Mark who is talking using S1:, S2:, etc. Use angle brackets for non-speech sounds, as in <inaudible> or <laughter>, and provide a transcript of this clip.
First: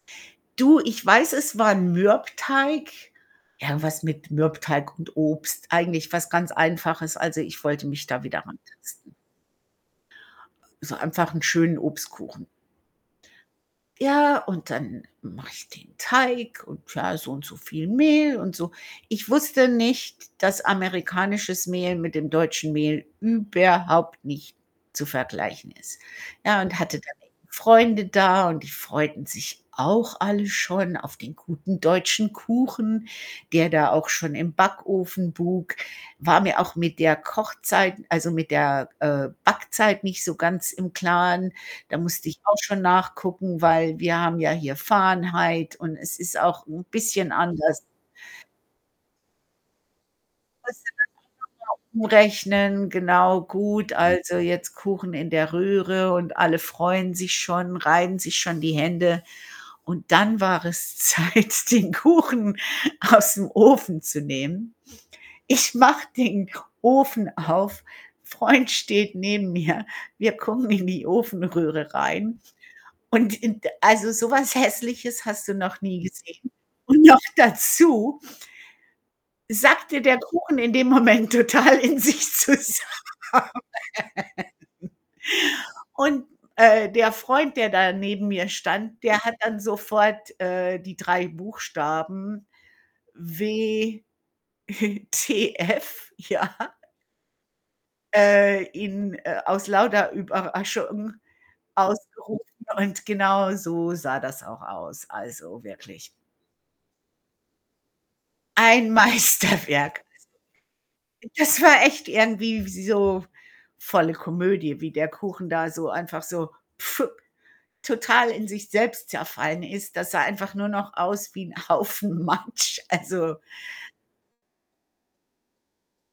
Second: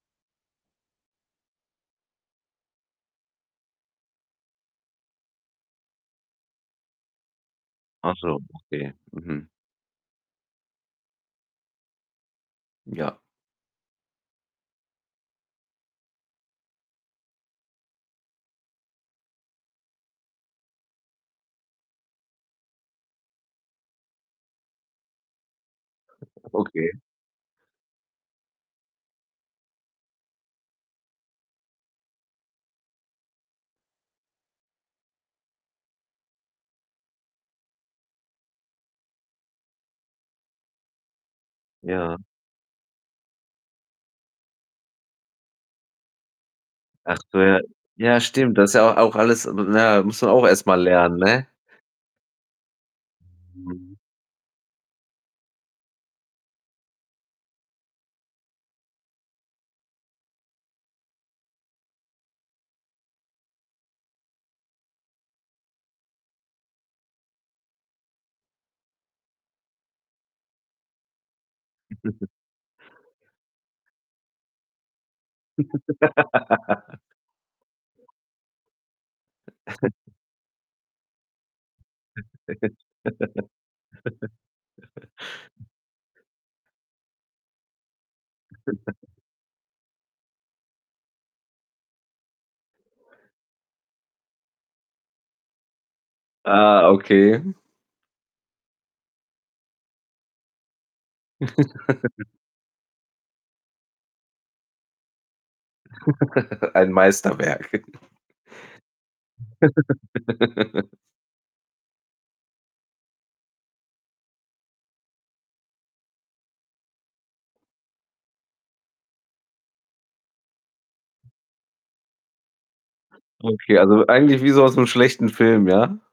S1: Du, ich weiß, es war Mürbteig, irgendwas mit Mürbteig und Obst, eigentlich was ganz Einfaches. Also, ich wollte mich da
S2: Achso,
S1: wieder
S2: okay,
S1: rantasten.
S2: mhm.
S1: So einfach 'n schönen Obstkuchen.
S2: Ja.
S1: Ja, und dann mache ich den Teig und klar, so und so viel Mehl und so. Ich wusste nicht, dass amerikanisches Mehl mit dem deutschen Mehl überhaupt nicht zu vergleichen ist,
S2: <chuckles>
S1: ja, und
S2: Okay.
S1: hatte dann Freunde da und die freuten sich auch alle schon auf den guten deutschen Kuchen, der da auch schon im Backofen buk. War mir auch mit der Kochzeit also, mit der, äh, Backzeit nicht so ganz im Klaren. Da
S2: Ja.
S1: musste ich auch schon nachgucken, weil wir haben ja hier Fahrenheit und es ist auch 'n bisschen
S2: Achso, ja.
S1: anders.
S2: Ja, stimmt. Das ist ja au auch alles na ja, musst du auch erstmal lernen, ne?
S1: <unintelligible> umrechnen, genau, gut,
S2: Mhm.
S1: also, jetzt Kuchen in der Röhre und alle freuen sich schon, reiben sich schon die Hände. Und dann war es Zeit, den Kuchen aus'm Ofen zu nehmen. Ich mache den Ofen auf, Freund steht neben mir, wir gucken in die Ofenröhre
S2: <chuckles>
S1: rein. Und, in d also, sowas Hässliches hast du noch nie gesehen. Und noch
S2: <giggles>
S1: dazu sackte
S2: <chuckles>
S1: der Kuchen in dem Moment total in sich zusammen.
S2: <giggles>
S1: <giggles> Und, äh, der Freund, der da neben mir stand,
S2: <giggles>
S1: der hat dann sofort, äh, die 3 Buchstaben W <chuckles> T F, ja
S2: Ah, okay.
S1: äh, in, äh, aus lauter Überraschung
S2: <giggles>
S1: ausgerufen und genauso sah das auch aus, also, wirklich.
S2: <giggles> Ein Meisterwerk. <chuckles>
S1: Ein Meisterwerk.
S2: <giggles>
S1: Das war echt irgendwie wie so volle Komödie, wie der Kuchen da so einfach so <blows air> total in sich selbst zerfallen ist. Das sah einfach nur noch aus wie 'n Haufen Matsch, also
S2: Okay, also, eigentlich wie so aus'm schlechten Film, ja?